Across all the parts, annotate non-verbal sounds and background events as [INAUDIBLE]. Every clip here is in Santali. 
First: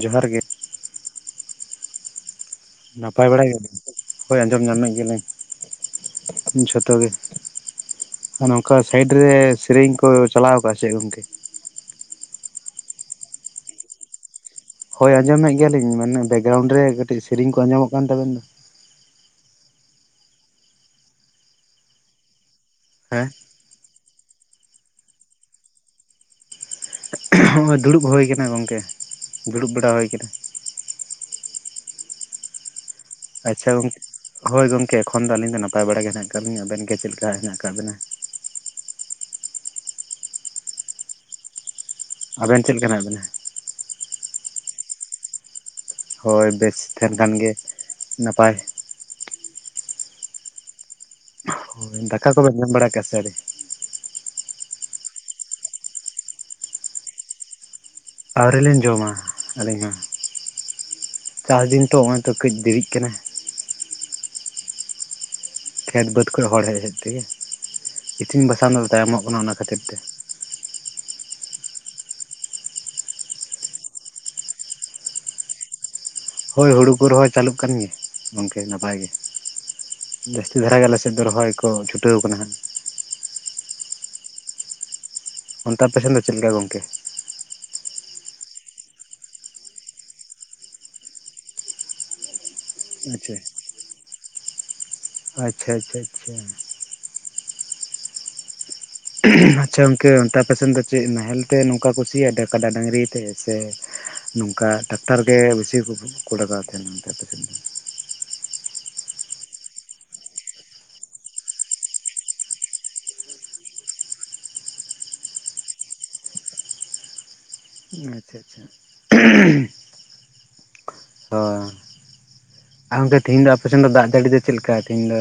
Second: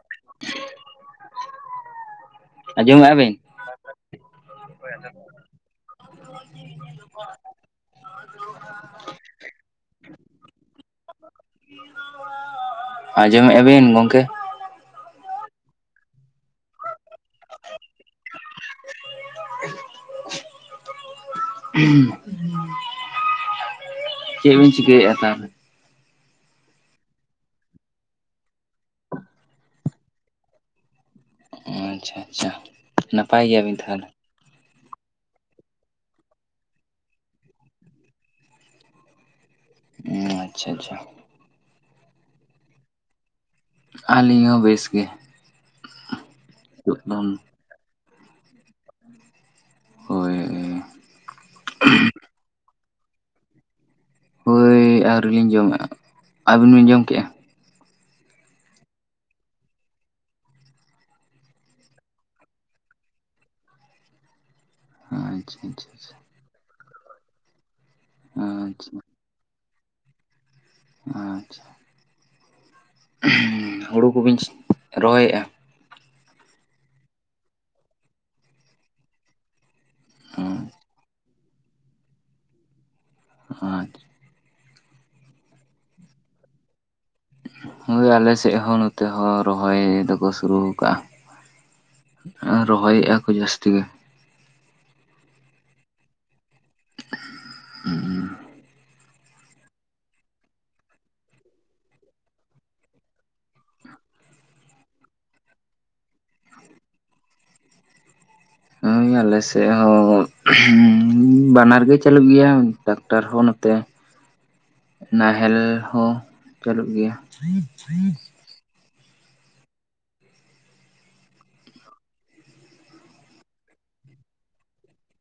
ᱡᱚᱦᱟᱨ ᱜᱮ ᱾ ᱟᱸᱡᱚᱢᱮᱜᱼᱟ ᱱᱟᱯᱟᱭ ᱵᱤᱱ? ᱵᱟᱲᱟᱭ ᱜᱮ ᱦᱚᱭ ᱟᱸᱡᱚᱢ ᱧᱟᱢᱮᱫ ᱜᱮᱭᱟᱞᱤᱧ ᱾ ᱡᱷᱚᱛᱚ ᱜᱮ ᱾ ᱟᱨ ᱱᱚᱝᱠᱟ ᱥᱟᱭᱤᱰ ᱨᱮ ᱥᱮᱨᱮᱧ ᱠᱚ ᱪᱟᱞᱟᱣ ᱟᱠᱟᱜᱼᱟ ᱪᱮ ᱜᱚᱝᱠᱮ ᱾ ᱟᱸᱡᱚᱢᱮᱫᱼᱟ ᱵᱤᱱ ᱜᱚᱝᱠᱮ? ᱦᱳᱭ ᱟᱸᱡᱚᱢᱮᱫ ᱜᱮᱭᱟᱞᱤᱧ ᱢᱮᱱᱮ ᱵᱮᱠᱜᱨᱟᱣᱩᱱᱰ ᱨᱮ ᱠᱟᱹᱴᱤᱡ ᱥᱮᱨᱮᱧ ᱠᱚ ᱟᱸᱡᱚᱢᱚᱜ ᱠᱟᱱ ᱛᱟᱵᱮᱱ ᱫᱚ ᱾ ᱦᱩᱸ ᱾ ᱦᱮᱸ ᱪᱮᱫ ᱵᱤᱱ ᱪᱤᱠᱟᱹᱭᱮᱫᱼᱟ ᱛᱟᱦᱚ ᱦᱚᱸᱜᱼᱚᱭ ᱫᱩᱲᱩᱵ ᱦᱩᱭ ᱟᱠᱟᱱᱟ ᱜᱚᱝᱠᱮ ᱫᱩᱲᱩᱵ ᱵᱟᱲᱟ ᱦᱩᱭ ᱠᱟᱱᱟ ᱾ ᱟᱪᱪᱷᱟ ᱟᱪᱪᱷᱟ ᱾ ᱟᱪᱪᱷᱟ ᱜᱚᱝᱠᱮ ᱦᱳᱭ ᱜᱚᱢᱠᱮ ᱮᱠᱷᱚᱱ ᱫᱚ ᱟᱹᱞᱤᱧ ᱫᱚ ᱱᱟᱯᱟᱭ ᱵᱟᱲᱟ ᱜᱮ ᱦᱮᱱᱟᱜ ᱟᱠᱟᱫ ᱞᱤᱧᱟᱹ ᱟᱵᱮᱱ ᱜᱮ ᱪᱮᱫ ᱞᱮᱠᱟ ᱦᱮᱱᱟᱜ ᱟᱠᱟᱫ ᱵᱮᱱᱟ? ᱚᱦ ᱟᱪᱪᱷᱟ ᱟᱪᱪᱷᱟ ᱾ ᱟᱵᱮᱱ ᱪᱮᱫ ᱞᱮᱠᱟ ᱦᱮᱱᱟᱜ ᱵᱮᱱᱟ? ᱟᱹᱞᱤᱧ ᱦᱚᱸ ᱵᱮᱥ ᱜᱮ ᱾ ᱦᱚᱭ ᱵᱮᱥ ᱛᱟᱦᱮᱱ ᱠᱷᱟᱱ ᱜᱮ ᱱᱟᱯᱟᱭ ᱾ ᱦᱚᱭ ᱦᱚᱭ ᱾ ᱫᱟᱠᱟ ᱠᱚᱵᱮᱱ ᱡᱚᱢ ᱵᱟᱲᱟ ᱠᱮᱜᱼᱟ ᱥᱮ ᱟᱹᱣᱨᱤ? ᱦᱚᱭ ᱟᱹᱣᱨᱤ ᱞᱤᱧ ᱡᱚᱢᱟ, ᱟᱹᱵᱤᱱ ᱵᱤᱱ ᱡᱚᱢ ᱠᱮᱜᱼᱟ ᱾ ᱟᱹᱣᱨᱤᱞᱤᱧ ᱡᱚᱢᱟ ᱟᱹᱞᱤᱧ ᱦᱚᱸ ᱪᱟᱥ ᱫᱤᱱ ᱛᱚ ᱱᱚᱜᱼᱚᱭ ᱛᱚ ᱠᱟᱹᱡ ᱫᱮᱨᱤᱜ ᱠᱟᱱᱟ ᱾ ᱟᱪᱪᱷᱟ ᱾ ᱠᱷᱮᱛ ᱵᱟᱹᱫᱽ ᱠᱷᱚᱡ ᱦᱚᱲ ᱦᱮᱡ ᱦᱮᱡ ᱛᱮᱜᱮ ᱤᱥᱤᱱ ᱵᱟᱥᱟᱝ ᱫᱚ ᱟᱪᱪᱷᱟ ᱛᱟᱭᱚᱢᱚᱜ ᱠᱟᱱᱟ ᱚᱱᱟ ᱠᱷᱟᱹᱛᱤᱨ ᱛᱮ ᱾ ᱟᱪᱪᱷᱟ ᱾ ᱦᱳᱲᱳ ᱠᱚ ᱵᱤᱱ ᱨᱚᱦᱚᱭᱮᱜᱼᱟ? ᱦᱚᱭ ᱦᱳᱲᱳ ᱠᱚ ᱨᱚᱦᱚᱭ ᱪᱟᱹᱞᱩᱜ ᱠᱟᱱ ᱜᱮᱭᱟ ᱜᱚᱝᱠᱮ ᱱᱟᱯᱟᱭ ᱜᱮ ᱾ ᱡᱟᱹᱥᱛᱤ ᱫᱷᱟᱨᱟ ᱜᱮ ᱟᱞᱮ ᱥᱮᱫ ᱫᱚ ᱨᱚᱦᱚᱭ ᱠᱚ ᱪᱷᱩᱴᱟᱹᱣᱟᱠᱟᱱᱟ ᱦᱟᱸᱜ ᱾ ᱟᱪᱪᱷᱟ ᱾ ᱚᱱᱛᱮ ᱟᱯᱮᱥᱮᱱ ᱫᱚ ᱪᱮᱫ ᱞᱮᱠᱟ ᱜᱚᱝᱠᱮ? ᱦᱚᱭ ᱟᱞᱮ ᱥᱮᱜ ᱦᱚᱸ ᱱᱚᱛᱮ ᱦᱚᱸ ᱨᱚᱦᱚᱭ ᱫᱚᱠᱚ ᱥᱩᱨᱩ ᱟᱠᱟᱜᱼᱟ ᱾ ᱟ ᱨᱚᱦᱚᱭᱮᱫᱼᱟ ᱠᱚ ᱟᱪᱪᱷᱟ ᱡᱟᱹᱥᱛᱤ ᱜᱮ ᱾ ᱟᱪᱪᱷᱟ ᱟᱪᱪᱷᱟ ᱟᱪᱪᱷᱟ ᱾ ᱦᱮᱸ ᱾ ᱟᱪᱪᱷᱟ ᱜᱚᱝᱠᱮ ᱚᱱᱛᱮ ᱟᱯᱮ ᱥᱮᱱ ᱫᱚ ᱪᱮᱫ ᱱᱟᱦᱮᱞ ᱛᱮ ᱱᱚᱝᱠᱟ ᱠᱚ ᱥᱤᱭᱟ ᱠᱟᱰᱟ ᱰᱟᱹᱝᱨᱤ ᱛᱮ ᱥᱮ ᱱᱚᱝᱠᱟ ᱴᱟᱠᱴᱟᱨ ᱜᱮ ᱵᱮᱥᱤ ᱠᱚ ᱞᱟᱜᱟᱣ ᱛᱟᱦᱮᱱᱟ ᱱᱚᱛᱮ ᱫᱚ ᱾ ᱦᱩᱸ ᱟᱞᱮᱥᱮᱫ ᱦᱚᱸ ᱦᱩᱸ ᱵᱟᱱᱟᱨ ᱜᱮ ᱪᱟᱹᱞᱩᱜ ᱜᱮᱭᱟ ᱴᱟᱠᱴᱟᱨ ᱦᱚᱸ ᱱᱚᱛᱮ [INAUDIBLE] ᱱᱟᱦᱮᱞ ᱦᱚᱸ ᱪᱟᱹᱞᱩᱜ ᱜᱮᱭᱟ ᱾ [INAUDIBLE] ᱦᱚᱸ ᱟᱨ ᱜᱚᱝᱠᱮ ᱛᱤᱦᱤᱧ ᱫᱚ ᱟᱯᱮᱥᱮᱱ ᱫᱚ ᱫᱟᱜ ᱡᱟᱹᱲᱤ ᱫᱚ ᱪᱮᱫ ᱞᱮᱠᱟ ᱛᱮᱦᱤᱧ ᱫᱚ?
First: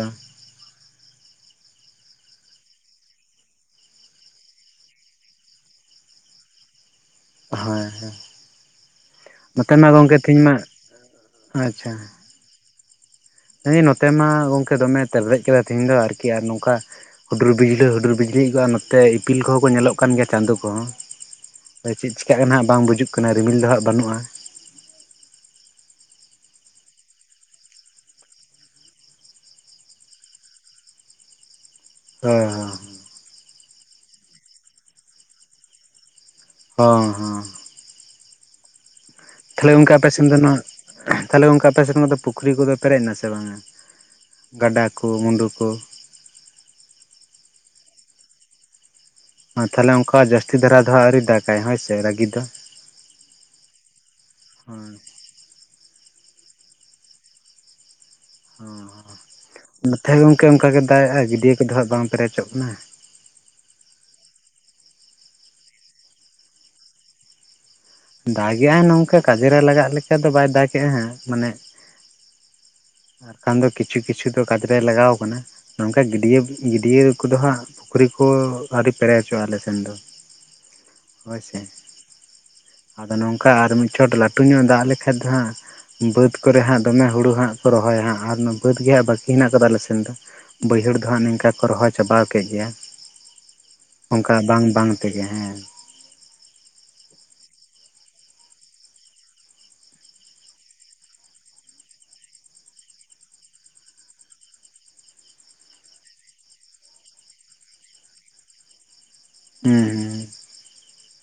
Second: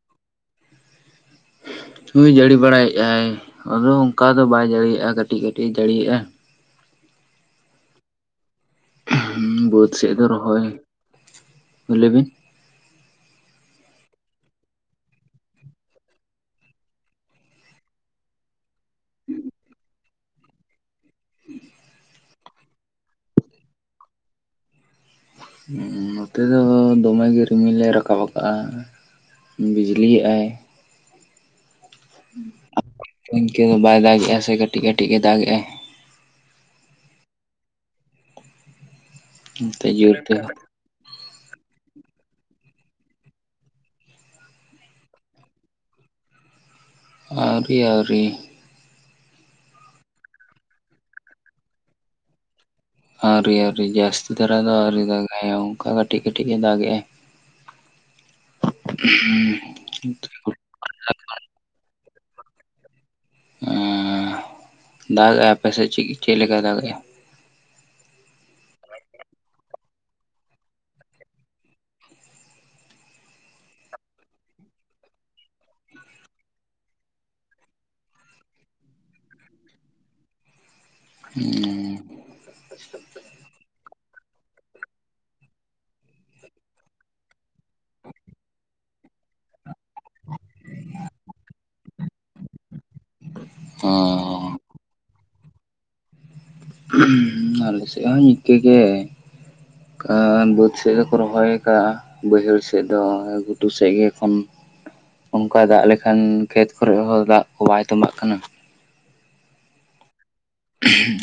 ᱦᱳᱭ ᱡᱟᱹᱲᱤ ᱵᱟᱲᱟᱭᱮᱜᱼᱟᱭ ᱟᱫᱚ ᱚᱱᱠᱟ ᱫᱚ ᱵᱟᱭ ᱡᱟᱹᱲᱤᱭᱟᱜᱼᱟ ᱠᱟᱹᱴᱤᱡ ᱠᱟᱹᱴᱤᱡ ᱡᱟᱹᱲᱤᱭᱮᱜᱼᱟ ᱾ ᱦᱮᱭ ᱦᱮᱸ ᱾ ᱱᱚᱛᱮ ᱵᱟᱹᱫᱽ ᱢᱟ ᱥᱮᱫ ᱜᱚᱝᱠᱮ ᱫᱚ ᱛᱮᱦᱮᱧ ᱢᱟ ᱨᱚᱦᱚᱭ ᱟᱪᱪᱷᱟ ᱾ ᱞᱟᱹᱭ ᱵᱤᱱ ᱦᱟᱹᱭ ᱱᱚᱛᱮ ᱢᱟ ᱜᱚᱝᱠᱮ ᱫᱚᱢᱮ ᱛᱮᱨᱞᱮᱡ ᱠᱮᱫᱟ ᱛᱮᱦᱤᱱ ᱫᱚ ᱟᱨᱠᱤ ᱟᱨ ᱱᱚᱝᱠᱟ ᱦᱩᱰᱩᱨ ᱵᱤᱡᱽᱞᱤᱟᱹ ᱦᱩᱰᱩᱨ ᱵᱤᱡᱽᱞᱤ ᱮᱫ ᱜᱮᱭᱟᱭ ᱱᱚᱛᱮ ᱤᱯᱤᱞ ᱠᱚᱦᱚᱸ ᱠᱚ ᱧᱮᱞᱚᱜ ᱠᱟᱱ ᱜᱮᱭᱟ ᱪᱟᱸᱫᱳ ᱠᱚᱦᱚᱸ ᱾ ᱛᱚ ᱪᱮᱫ ᱪᱮᱠᱟᱜ ᱠᱟᱱᱟ ᱦᱟᱸᱜ ᱵᱟᱝ ᱵᱩᱡᱩᱜ ᱠᱟᱱᱟ ᱨᱤᱢᱤᱞ ᱫᱚ ᱦᱟᱸᱜ ᱵᱟᱹᱱᱩᱜᱼᱟ ᱾ ᱚ ᱱᱚᱛᱮ ᱫᱚ ᱫᱚᱢᱮ ᱜᱮ ᱨᱤᱢᱤᱞ ᱮ ᱨᱟᱠᱟᱵ ᱟᱠᱟᱜᱼᱟ ᱾ ᱦᱩᱸ ᱵᱤᱡᱞᱤ ᱮᱜᱼᱟᱭ ᱾ ᱦᱮᱸ ᱦᱮᱸ ᱾ ᱤᱱᱠᱟᱹ ᱫᱚ ᱵᱟᱭ ᱫᱟᱜᱮᱜᱼᱟ ᱥᱮ ᱠᱟᱹᱴᱤᱡ ᱠᱟᱹᱴᱤᱡ ᱜᱮ ᱫᱟᱜ ᱮᱜᱼᱟᱭ ᱾ ᱦᱚᱸ ᱦᱚᱸ ᱾ ᱛᱷᱟᱞᱮ ᱱᱚᱛᱮ ᱜᱚᱝᱠᱮ ᱟᱯᱮ ᱡᱳᱨ ᱥᱮᱱ ᱫᱚ ᱛᱮᱦᱚᱸ ᱱᱚᱣᱟ ᱛᱟᱦᱚᱞᱮ ᱜᱚᱝᱠᱮ ᱟᱯᱮᱱᱮᱱᱟᱜ ᱫᱚ ᱯᱩᱠᱷᱨᱤ ᱠᱚᱫᱚ ᱯᱮᱨᱮᱡ ᱮᱱᱟ ᱥᱮ ᱵᱟᱝᱟ? ᱜᱟᱸᱰᱟ ᱠᱚ ᱢᱩᱸᱰᱩ ᱠᱚ ᱾ ᱟᱹᱣᱨᱤ ᱟᱹᱣᱨᱤ ᱾ ᱚ ᱛᱟᱦᱚᱞᱮ ᱚᱱᱠᱟ ᱡᱟᱹᱥᱛᱤ ᱫᱷᱟᱨᱟ ᱫᱚ ᱦᱟᱸᱜ ᱟᱹᱣᱨᱤ ᱫᱟᱜᱼᱟᱭ ᱦᱳᱭᱥᱮ ᱨᱟᱹᱜᱤ ᱫᱚ ᱾ ᱟᱹᱣᱨᱤ ᱟᱹᱣᱨᱤ ᱡᱟᱹᱥᱛᱤ ᱫᱷᱟᱨᱟ ᱫᱚ ᱟᱹᱣᱨᱤ ᱫᱟᱜᱼᱟᱭ ᱚᱝᱠᱟ ᱠᱟᱹᱴᱤᱡ ᱠᱟᱹᱴᱤᱡ ᱜᱮ ᱫᱟᱜ ᱮᱜᱼᱟᱭ ᱾ ᱚ ᱱᱚᱛᱮ ᱦᱚᱸ ᱜᱚᱝᱠᱮ ᱚᱱᱠᱟ ᱜᱮ ᱫᱟᱜᱮᱜᱼᱟᱭ ᱜᱟᱹᱰᱭᱟᱹ ᱠᱚᱫᱚ ᱦᱟᱸᱜ ᱵᱟᱝ ᱯᱮᱨᱮᱪᱚᱜ ᱠᱟᱱᱟ ᱾ ᱟᱻ ᱫᱟᱜᱮᱜᱼᱟᱭ ᱟᱯᱮᱥᱮᱪ ᱪᱮᱜ ᱪᱮᱫ ᱞᱮᱠᱟᱭ ᱫᱟᱜᱮᱜᱼᱟ? ᱫᱟᱜᱮᱜᱼᱟᱭ ᱱᱚᱝᱠᱟ ᱠᱟᱡᱮᱨᱮ ᱞᱟᱜᱟᱜ ᱞᱮᱠᱟ ᱫᱚ ᱵᱟᱭ ᱫᱟᱜᱮᱜᱼᱟ ᱦᱟᱸᱜ ᱢᱟᱱᱮ ᱟᱠᱷᱟᱱ ᱫᱚ ᱠᱤᱪᱷᱩ ᱠᱤᱪᱷᱩ ᱫᱚ ᱠᱟᱡᱽᱨᱮ ᱞᱟᱜᱟᱣ ᱠᱟᱱᱟ ᱾ ᱱᱚᱝᱠᱟ ᱜᱟᱹᱰᱭᱟᱹ ᱜᱟᱹᱰᱭᱟᱹ ᱠᱚᱫᱚ ᱦᱟᱸᱜ ᱯᱩᱠᱷᱨᱤ ᱠᱚ ᱟᱣᱨᱤ ᱯᱮᱨᱮᱡ ᱪᱚᱜᱼᱟ ᱟᱞᱮ ᱥᱮᱱ ᱫᱚ ᱾ ᱦᱳᱭ ᱥᱮ ᱾ ᱟᱫᱚ ᱱᱚᱝᱠᱟ ᱟᱨ ᱢᱤᱫ ᱪᱷᱚᱴ ᱞᱟᱹᱴᱩ ᱧᱚᱜ ᱫᱟᱜ ᱞᱮᱠᱷᱟᱡ ᱫᱚ ᱦᱟᱸᱜ ᱵᱟᱹᱫᱽ ᱠᱚᱨᱮ ᱦᱟᱸᱜ ᱫᱚᱢᱮ ᱦᱩᱲᱩ ᱦᱟᱸᱜ ᱠᱚ ᱨᱚᱦᱚᱭᱟ ᱦᱟᱸᱜ ᱟᱨ ᱚᱱᱟ ᱵᱟᱹᱫᱽ ᱜᱮ ᱦᱟᱸᱜ ᱵᱟᱹᱠᱤ ᱦᱮᱱᱟᱜ ᱟᱠᱟᱫᱟ ᱟᱞᱮ ᱥᱮᱱ ᱫᱚ ᱾ ᱵᱟᱹᱭᱦᱟᱹᱲ ᱫᱚ ᱦᱟᱸᱜ ᱱᱤᱝᱠᱟ ᱠᱚ ᱨᱚᱦᱚᱭ ᱪᱟᱵᱟᱣ ᱠᱮᱫ ᱜᱮᱭᱟ ᱾ ᱚᱝᱠᱟ ᱦᱚᱸ ᱵᱟᱝ ᱵᱟᱝ ᱛᱮᱜᱮ ᱦᱮᱸ ᱾ ᱦᱩᱸ ᱟᱞᱮ ᱥᱮᱫ ᱦᱚᱸ ᱤᱱᱠᱟᱹ ᱜᱮ ᱾ ᱠᱟᱻ ᱵᱟᱹᱫᱽ ᱥᱮᱫ ᱫᱚᱠᱚ ᱨᱚᱦᱚᱭ ᱟᱠᱟᱜᱼᱟ ᱾ ᱵᱟᱹᱭᱦᱟᱹᱲ ᱥᱮᱫ ᱫᱚ ᱜᱷᱩᱴᱩ ᱥᱮᱫ ᱜᱮ ᱮᱠᱷᱚᱱ ᱚᱝᱠᱟᱭ ᱫᱟᱜ ᱞᱮᱠᱷᱟᱱ ᱠᱷᱮᱛ ᱠᱚᱨᱮᱜ ᱦᱚᱸ ᱫᱟᱜ ᱠᱚ ᱵᱟᱭ ᱛᱚᱸᱵᱟᱜ ᱠᱟᱱᱟ ᱾ ᱦᱩᱸ ᱦᱩᱸ ᱾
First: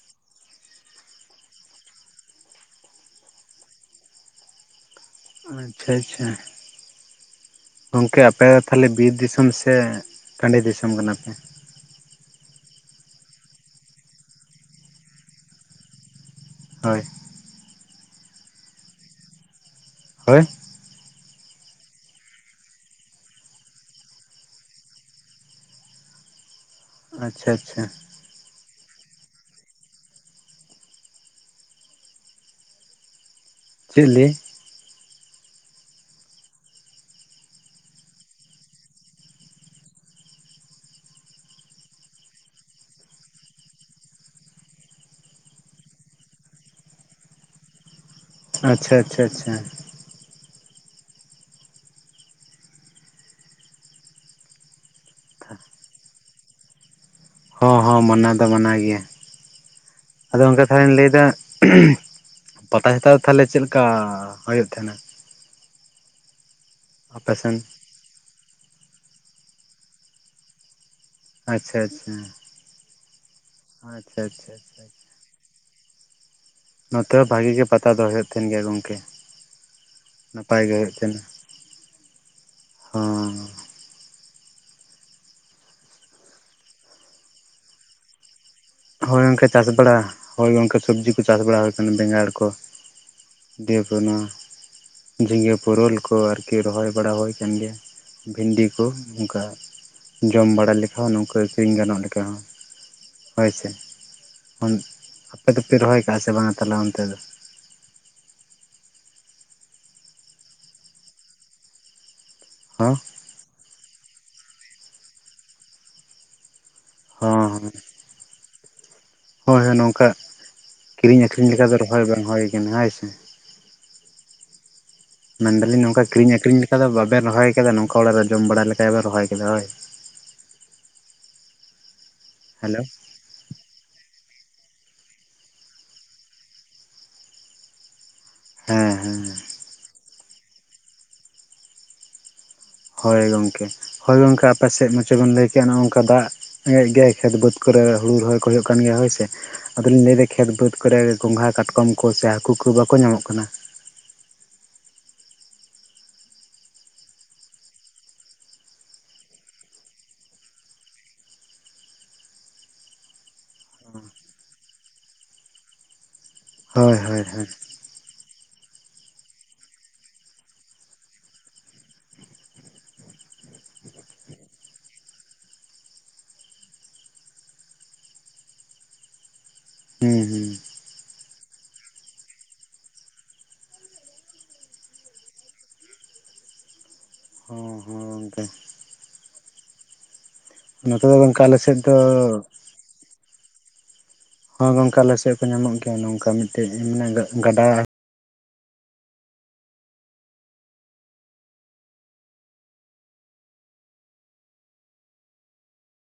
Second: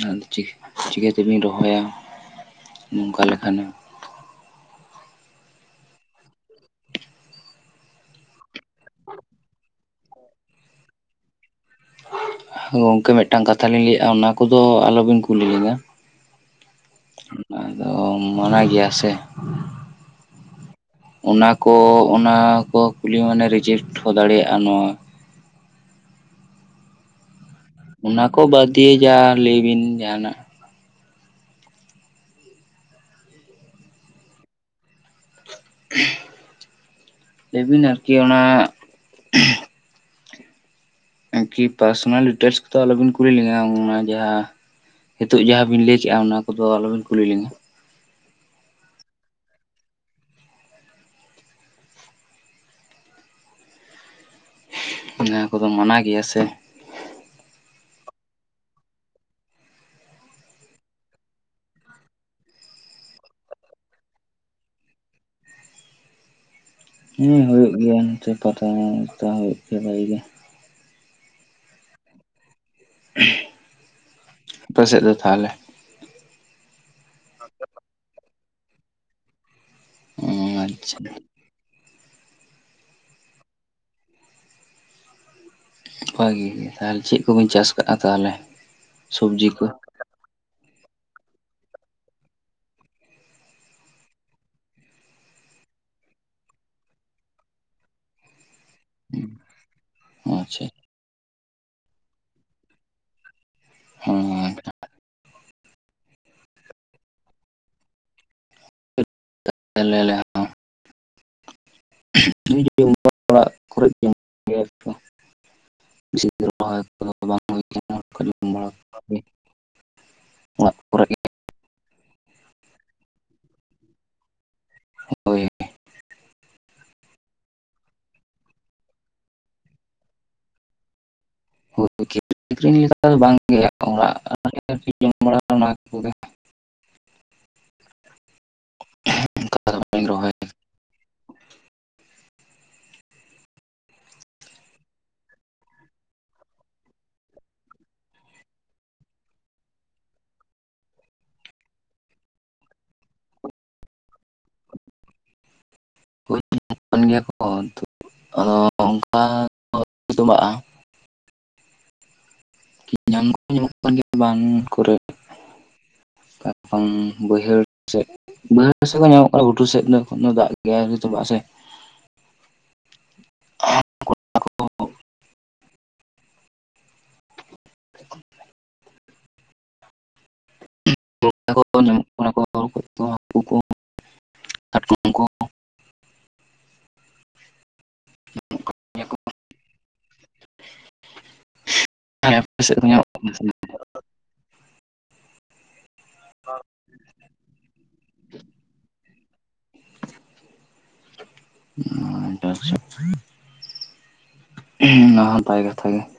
ᱟᱫᱚ ᱪᱤᱠᱟᱹ-ᱪᱤᱠᱟᱹᱛᱮᱵᱤᱱ ᱨᱚᱦᱚᱭᱟ ᱱᱚᱝᱠᱟ ᱞᱮᱠᱷᱟᱱᱮ? ᱟᱪᱷᱟ ᱟᱪᱷᱟ ᱾ ᱜᱚᱝᱠᱮ ᱟᱯᱮ ᱫᱚ ᱛᱟᱦᱚᱞᱮ ᱵᱤᱨ ᱫᱤᱥᱚᱢ ᱥᱮ ᱴᱟᱸᱰᱤ ᱫᱤᱥᱚᱢ ᱠᱟᱱᱟ ᱯᱮ? ᱜᱚᱝᱠᱮ ᱢᱤᱫᱴᱟᱝ ᱠᱟᱛᱷᱟ ᱞᱤᱧ ᱞᱟᱹᱭᱮᱜᱼᱟ ᱚᱱᱟ ᱠᱚᱫᱚ ᱟᱞᱚᱵᱤᱱ ᱠᱩᱞᱤ ᱞᱤᱧᱟ ᱾ ᱦᱳᱭ ᱾ ᱚᱱᱟ ᱫᱚ ᱢᱟᱱᱟ ᱜᱮᱭᱟ ᱥᱮ ᱾ ᱦᱳᱭ ᱾ ᱚᱱᱟ ᱠᱚ ᱚᱱᱟ ᱠᱚ ᱠᱩᱞᱤ ᱢᱟᱱᱮ ᱨᱤᱡᱮᱠᱴ ᱦᱚᱸ ᱫᱟᱲᱮᱭᱟᱜᱼᱟ ᱱᱚᱣᱟ ᱾ ᱟᱪᱷᱟ ᱟᱪᱷᱟ ᱾ ᱚᱱᱟ ᱠᱚ ᱵᱟᱫᱽ ᱫᱤᱭᱮ ᱡᱟ ᱞᱟᱹᱭᱵᱤᱱ ᱡᱟᱦᱟᱱᱟᱜ ᱾ ᱪᱮᱫ ᱞᱤᱭᱮ? ᱞᱮᱵᱤᱱ ᱟᱨᱠᱤ ᱚᱱᱟ ᱟᱨᱠᱤ ᱯᱟᱨᱥᱚᱱᱟᱞ ᱰᱤᱴᱮᱞᱥ ᱠᱚ ᱫᱚ ᱟᱞᱚ ᱵᱤᱱ ᱠᱩᱞᱤ ᱞᱤᱧᱟ ᱚᱱᱟ ᱡᱟᱦᱟᱸ ᱦᱤᱛᱳᱜ ᱡᱟᱦᱟᱸᱵᱤᱱ ᱞᱟᱹᱭ ᱠᱮᱫᱼᱟ ᱚᱱᱟ ᱠᱚ ᱫᱚ ᱟᱞᱚᱵᱤᱱ ᱠᱩᱞᱤ ᱞᱤᱧᱟ ᱾ ᱟᱪᱷᱟ ᱟᱪᱷᱟ ᱟᱪᱷᱟ, ᱚᱱᱟ ᱠᱚ ᱫᱚ ᱢᱟᱱᱟ ᱜᱮᱭᱟ ᱥᱮ ᱾ ᱦᱚᱸ ᱦᱚᱸ ᱢᱟᱱᱟ ᱫᱚ ᱢᱟᱱᱟᱣ ᱜᱮᱭᱟ, ᱟᱫᱚ ᱚᱱᱠᱟ ᱛᱟᱦᱟᱞᱮᱧ ᱞᱟᱹᱭᱫᱟ ᱾ ᱯᱟᱛᱟ ᱪᱷᱟᱛᱟ ᱛᱟᱦᱚᱞᱮ ᱪᱮᱫ ᱞᱮᱠᱟ ᱦᱳᱭᱳᱜ ᱛᱟᱦᱮᱱᱟ? ᱦᱮᱸ ᱟᱯᱮᱥᱮᱱ ᱦᱳᱭᱳᱜ ᱜᱮᱭᱟ ᱱᱚᱛᱮ ᱯᱟᱛᱟ ᱚᱠᱴᱟ ᱦᱳᱭᱳᱜ ᱜᱮ ᱵᱷᱟᱜᱮ ᱜᱮ, ᱟᱪᱷᱟ ᱟᱪᱷᱟ, [UNINTELLIGIBLE] ᱟᱪᱷᱟ ᱟᱪᱷᱟ ᱟᱪᱷᱟ, ᱛᱟᱦᱞᱮ, ᱱᱚᱛᱮ ᱦᱚᱸ ᱵᱷᱟᱜᱮ ᱜᱮ ᱯᱟᱛᱟ ᱫᱚ ᱦᱳᱭᱳᱜ ᱛᱟᱦᱮᱱ ᱜᱮᱭᱟ ᱜᱚᱢᱠᱮ, ᱚ ᱱᱟᱯᱟᱭ ᱜᱮ ᱦᱳᱭᱳᱜ ᱟᱪᱪᱷᱟ ᱛᱟᱦᱮᱱᱟ ᱾ ᱦᱩᱸ, ᱵᱷᱟᱜᱮ ᱜᱮ ᱛᱟᱦᱚᱞᱮ ᱪᱮᱫ ᱠᱚᱵᱤᱱ ᱪᱟᱥ ᱠᱟᱜᱼᱟ ᱛᱟᱦᱚᱞᱮ? ᱦᱳᱭ ᱚᱱᱠᱟ ᱥᱚᱵᱽᱡᱤ ᱠᱚ ᱪᱟᱥ ᱵᱟᱲᱟ ᱦᱳᱭ ᱚᱱᱠᱟ ᱥᱚᱵᱽᱡᱤ ᱠᱚ ᱪᱟᱥ ᱵᱟᱲᱟ ᱦᱳᱭ ᱟᱠᱟᱱᱟ ᱵᱮᱸᱜᱟᱲ ᱠᱚ ᱾ [INAUDIBLE] ᱱᱚᱣᱟ ᱡᱷᱤᱸᱜᱟᱹ ᱯᱳᱨᱳᱞ ᱠᱚ ᱟᱨᱠᱤ ᱨᱚᱦᱚᱭ ᱵᱟᱲᱟ ᱦᱳᱭ ᱟᱠᱟᱱ ᱜᱮᱭᱟ ᱾ ᱵᱷᱤᱱᱰᱤ ᱠᱚ ᱱᱚᱝᱠᱟ ᱡᱚᱢ ᱟᱪᱪᱷᱟ ᱵᱟᱲᱟ ᱞᱮᱠᱟ ᱦᱚᱸ ᱱᱚᱝᱠᱟ ᱟᱹᱠᱷᱨᱤᱧ ᱜᱟᱱᱚᱜ ᱞᱮᱠᱟ ᱦᱚᱸ ᱾ ᱦᱳᱭ ᱥᱮ, ᱦᱮᱸ, ᱟᱯᱮ ᱫᱚ ᱯᱮ ᱨᱚᱦᱚᱭ ᱠᱟᱜᱼᱟ ᱥᱮ ᱵᱟᱝᱟ ᱛᱟᱦᱞᱮ ᱚᱱᱛᱮ ᱫᱚ? [INAUDIBLE] ᱦᱚᱸ [INAUDIBLE] ᱚᱲᱟᱜ ᱠᱚᱨᱮᱜ ᱜᱮ ᱾ ᱜᱮ ᱛᱚ, [INAUDIBLE] ᱦᱚᱸ ᱦᱚᱸ, ᱠᱟᱱᱟ ᱦᱳᱭ ᱦᱳᱭ ᱱᱚᱝᱠᱟ ᱚᱲᱟᱜ ᱠᱚᱨᱮ ᱜᱮ ᱠᱤᱨᱤᱧ ᱟᱹᱠᱷᱨᱤᱧ ᱞᱮᱠᱟ ᱫᱚ ᱨᱚᱦᱚᱭ ᱵᱟᱝ ᱦᱳᱭ ᱠᱟᱱᱟ ᱦᱳᱭ ᱥᱮ, ᱦᱳᱭ ᱢᱮᱱ ᱫᱟᱞᱤᱧ ᱱᱚᱝᱠᱟ ᱠᱤᱨᱤᱧ ᱟᱠᱷᱨᱤᱧ ᱞᱮᱠᱟ ᱫᱚ ᱵᱟᱵᱮᱱ ᱨᱚᱦᱚᱭ ᱟᱠᱟᱫᱟ ᱱᱚᱝᱠᱟ ᱚᱲᱟᱜ ᱨᱮ ᱡᱚᱢ ᱵᱟᱲᱟ ᱞᱮ ᱞᱮᱠᱟᱡ ᱵᱮᱱ ᱨᱚᱦᱚᱭ ᱠᱮᱫᱟ ᱦᱳᱭ, [UNINTELLIGIBLE] ᱦᱮᱞᱳ [INAUDIBLE] ᱦᱮᱸ ᱦᱮᱸ, ᱠᱟᱨᱵᱟᱧ ᱨᱚᱦᱚᱭ ᱦᱳᱭ ᱜᱚᱢᱠᱮ ᱦᱳᱭ ᱜᱚᱢᱠᱮ ᱟᱯᱮ ᱥᱮᱫ ᱢᱟᱪ ᱵᱮᱱ ᱞᱟᱹᱭ ᱠᱮᱜᱼᱟ ᱚᱱᱮ ᱱᱚᱝᱠᱟ ᱫᱟᱜ, ᱦᱮᱜ ᱜᱮᱟᱭ ᱠᱷᱮᱛ ᱵᱟᱹᱫᱽ ᱠᱚᱨᱮ ᱦᱩᱲᱩ ᱨᱚᱦᱚᱭ ᱠᱚ ᱦᱩᱭᱩᱜ ᱠᱟᱱ ᱜᱮᱭᱟ ᱦᱳᱭ ᱥᱮ, ᱟᱫᱚ ᱞᱤᱧ ᱞᱟᱹᱭᱮᱫᱟ ᱠᱷᱮᱛ ᱵᱟᱹᱫᱽ ᱠᱚᱨᱮ ᱜᱚᱝᱜᱷᱟ ᱠᱟᱴᱠᱚᱢ ᱠᱚ ᱥᱮ ᱦᱟᱹᱠᱩ ᱠᱚ ᱵᱟᱠᱚ ᱧᱟᱢᱚᱜ ᱠᱟᱱᱟ ᱾ [INAUDIBLE] ᱧᱟᱢ ᱠᱚ ᱧᱟᱢᱚᱜ ᱠᱟᱱ ᱜᱮᱭᱟ ᱵᱟᱸᱱ ᱠᱚᱨᱮᱠᱷ ᱠᱟᱨᱚᱱ ᱦᱳᱭ ᱦᱳᱭ ᱦᱳᱭ ᱵᱟᱹᱭᱦᱟᱹᱲ, ᱥᱮ ᱵᱟᱹᱭᱦᱟᱹᱲ ᱥᱮᱫ ᱧᱟᱢᱚᱜ ᱠᱟᱱᱟ ᱜᱷᱩᱴᱩ ᱥᱮᱫ ᱫᱚ ᱮᱠᱷᱚᱱ ᱫᱟᱜ ᱜᱮᱭᱟ ᱟᱹᱣᱨᱤ ᱛᱚᱵᱟᱜ- ᱟ ᱥᱮ, ᱦᱟᱹᱠᱩ ᱦᱩᱸ ᱦᱩᱸ, [INAUDIBLE] ᱦᱚᱸ ᱦᱚᱸ ᱜᱚᱢᱠᱮ, ᱦᱮᱸ ᱱᱚᱛᱮ ᱫᱚ ᱜᱚᱢᱠᱮ ᱟᱞ ᱥᱮᱫ ᱫᱚ [INAUDIBLE] ᱦᱚᱸᱭ ᱜᱚᱢᱠᱮ ᱟᱥᱮᱫ ᱠᱚ ᱧᱟᱢᱚᱜ ᱜᱮᱭᱟ ᱱᱚᱝᱠᱟ ᱢᱤᱫᱴᱮᱡ ᱢᱟᱱᱮ ᱜᱟᱰᱟ ᱾ [UNINTELLIGIBLE] ᱦ [UNINTELLIGIBLE] [UNINTELLIGIBLE] ᱜᱮᱮ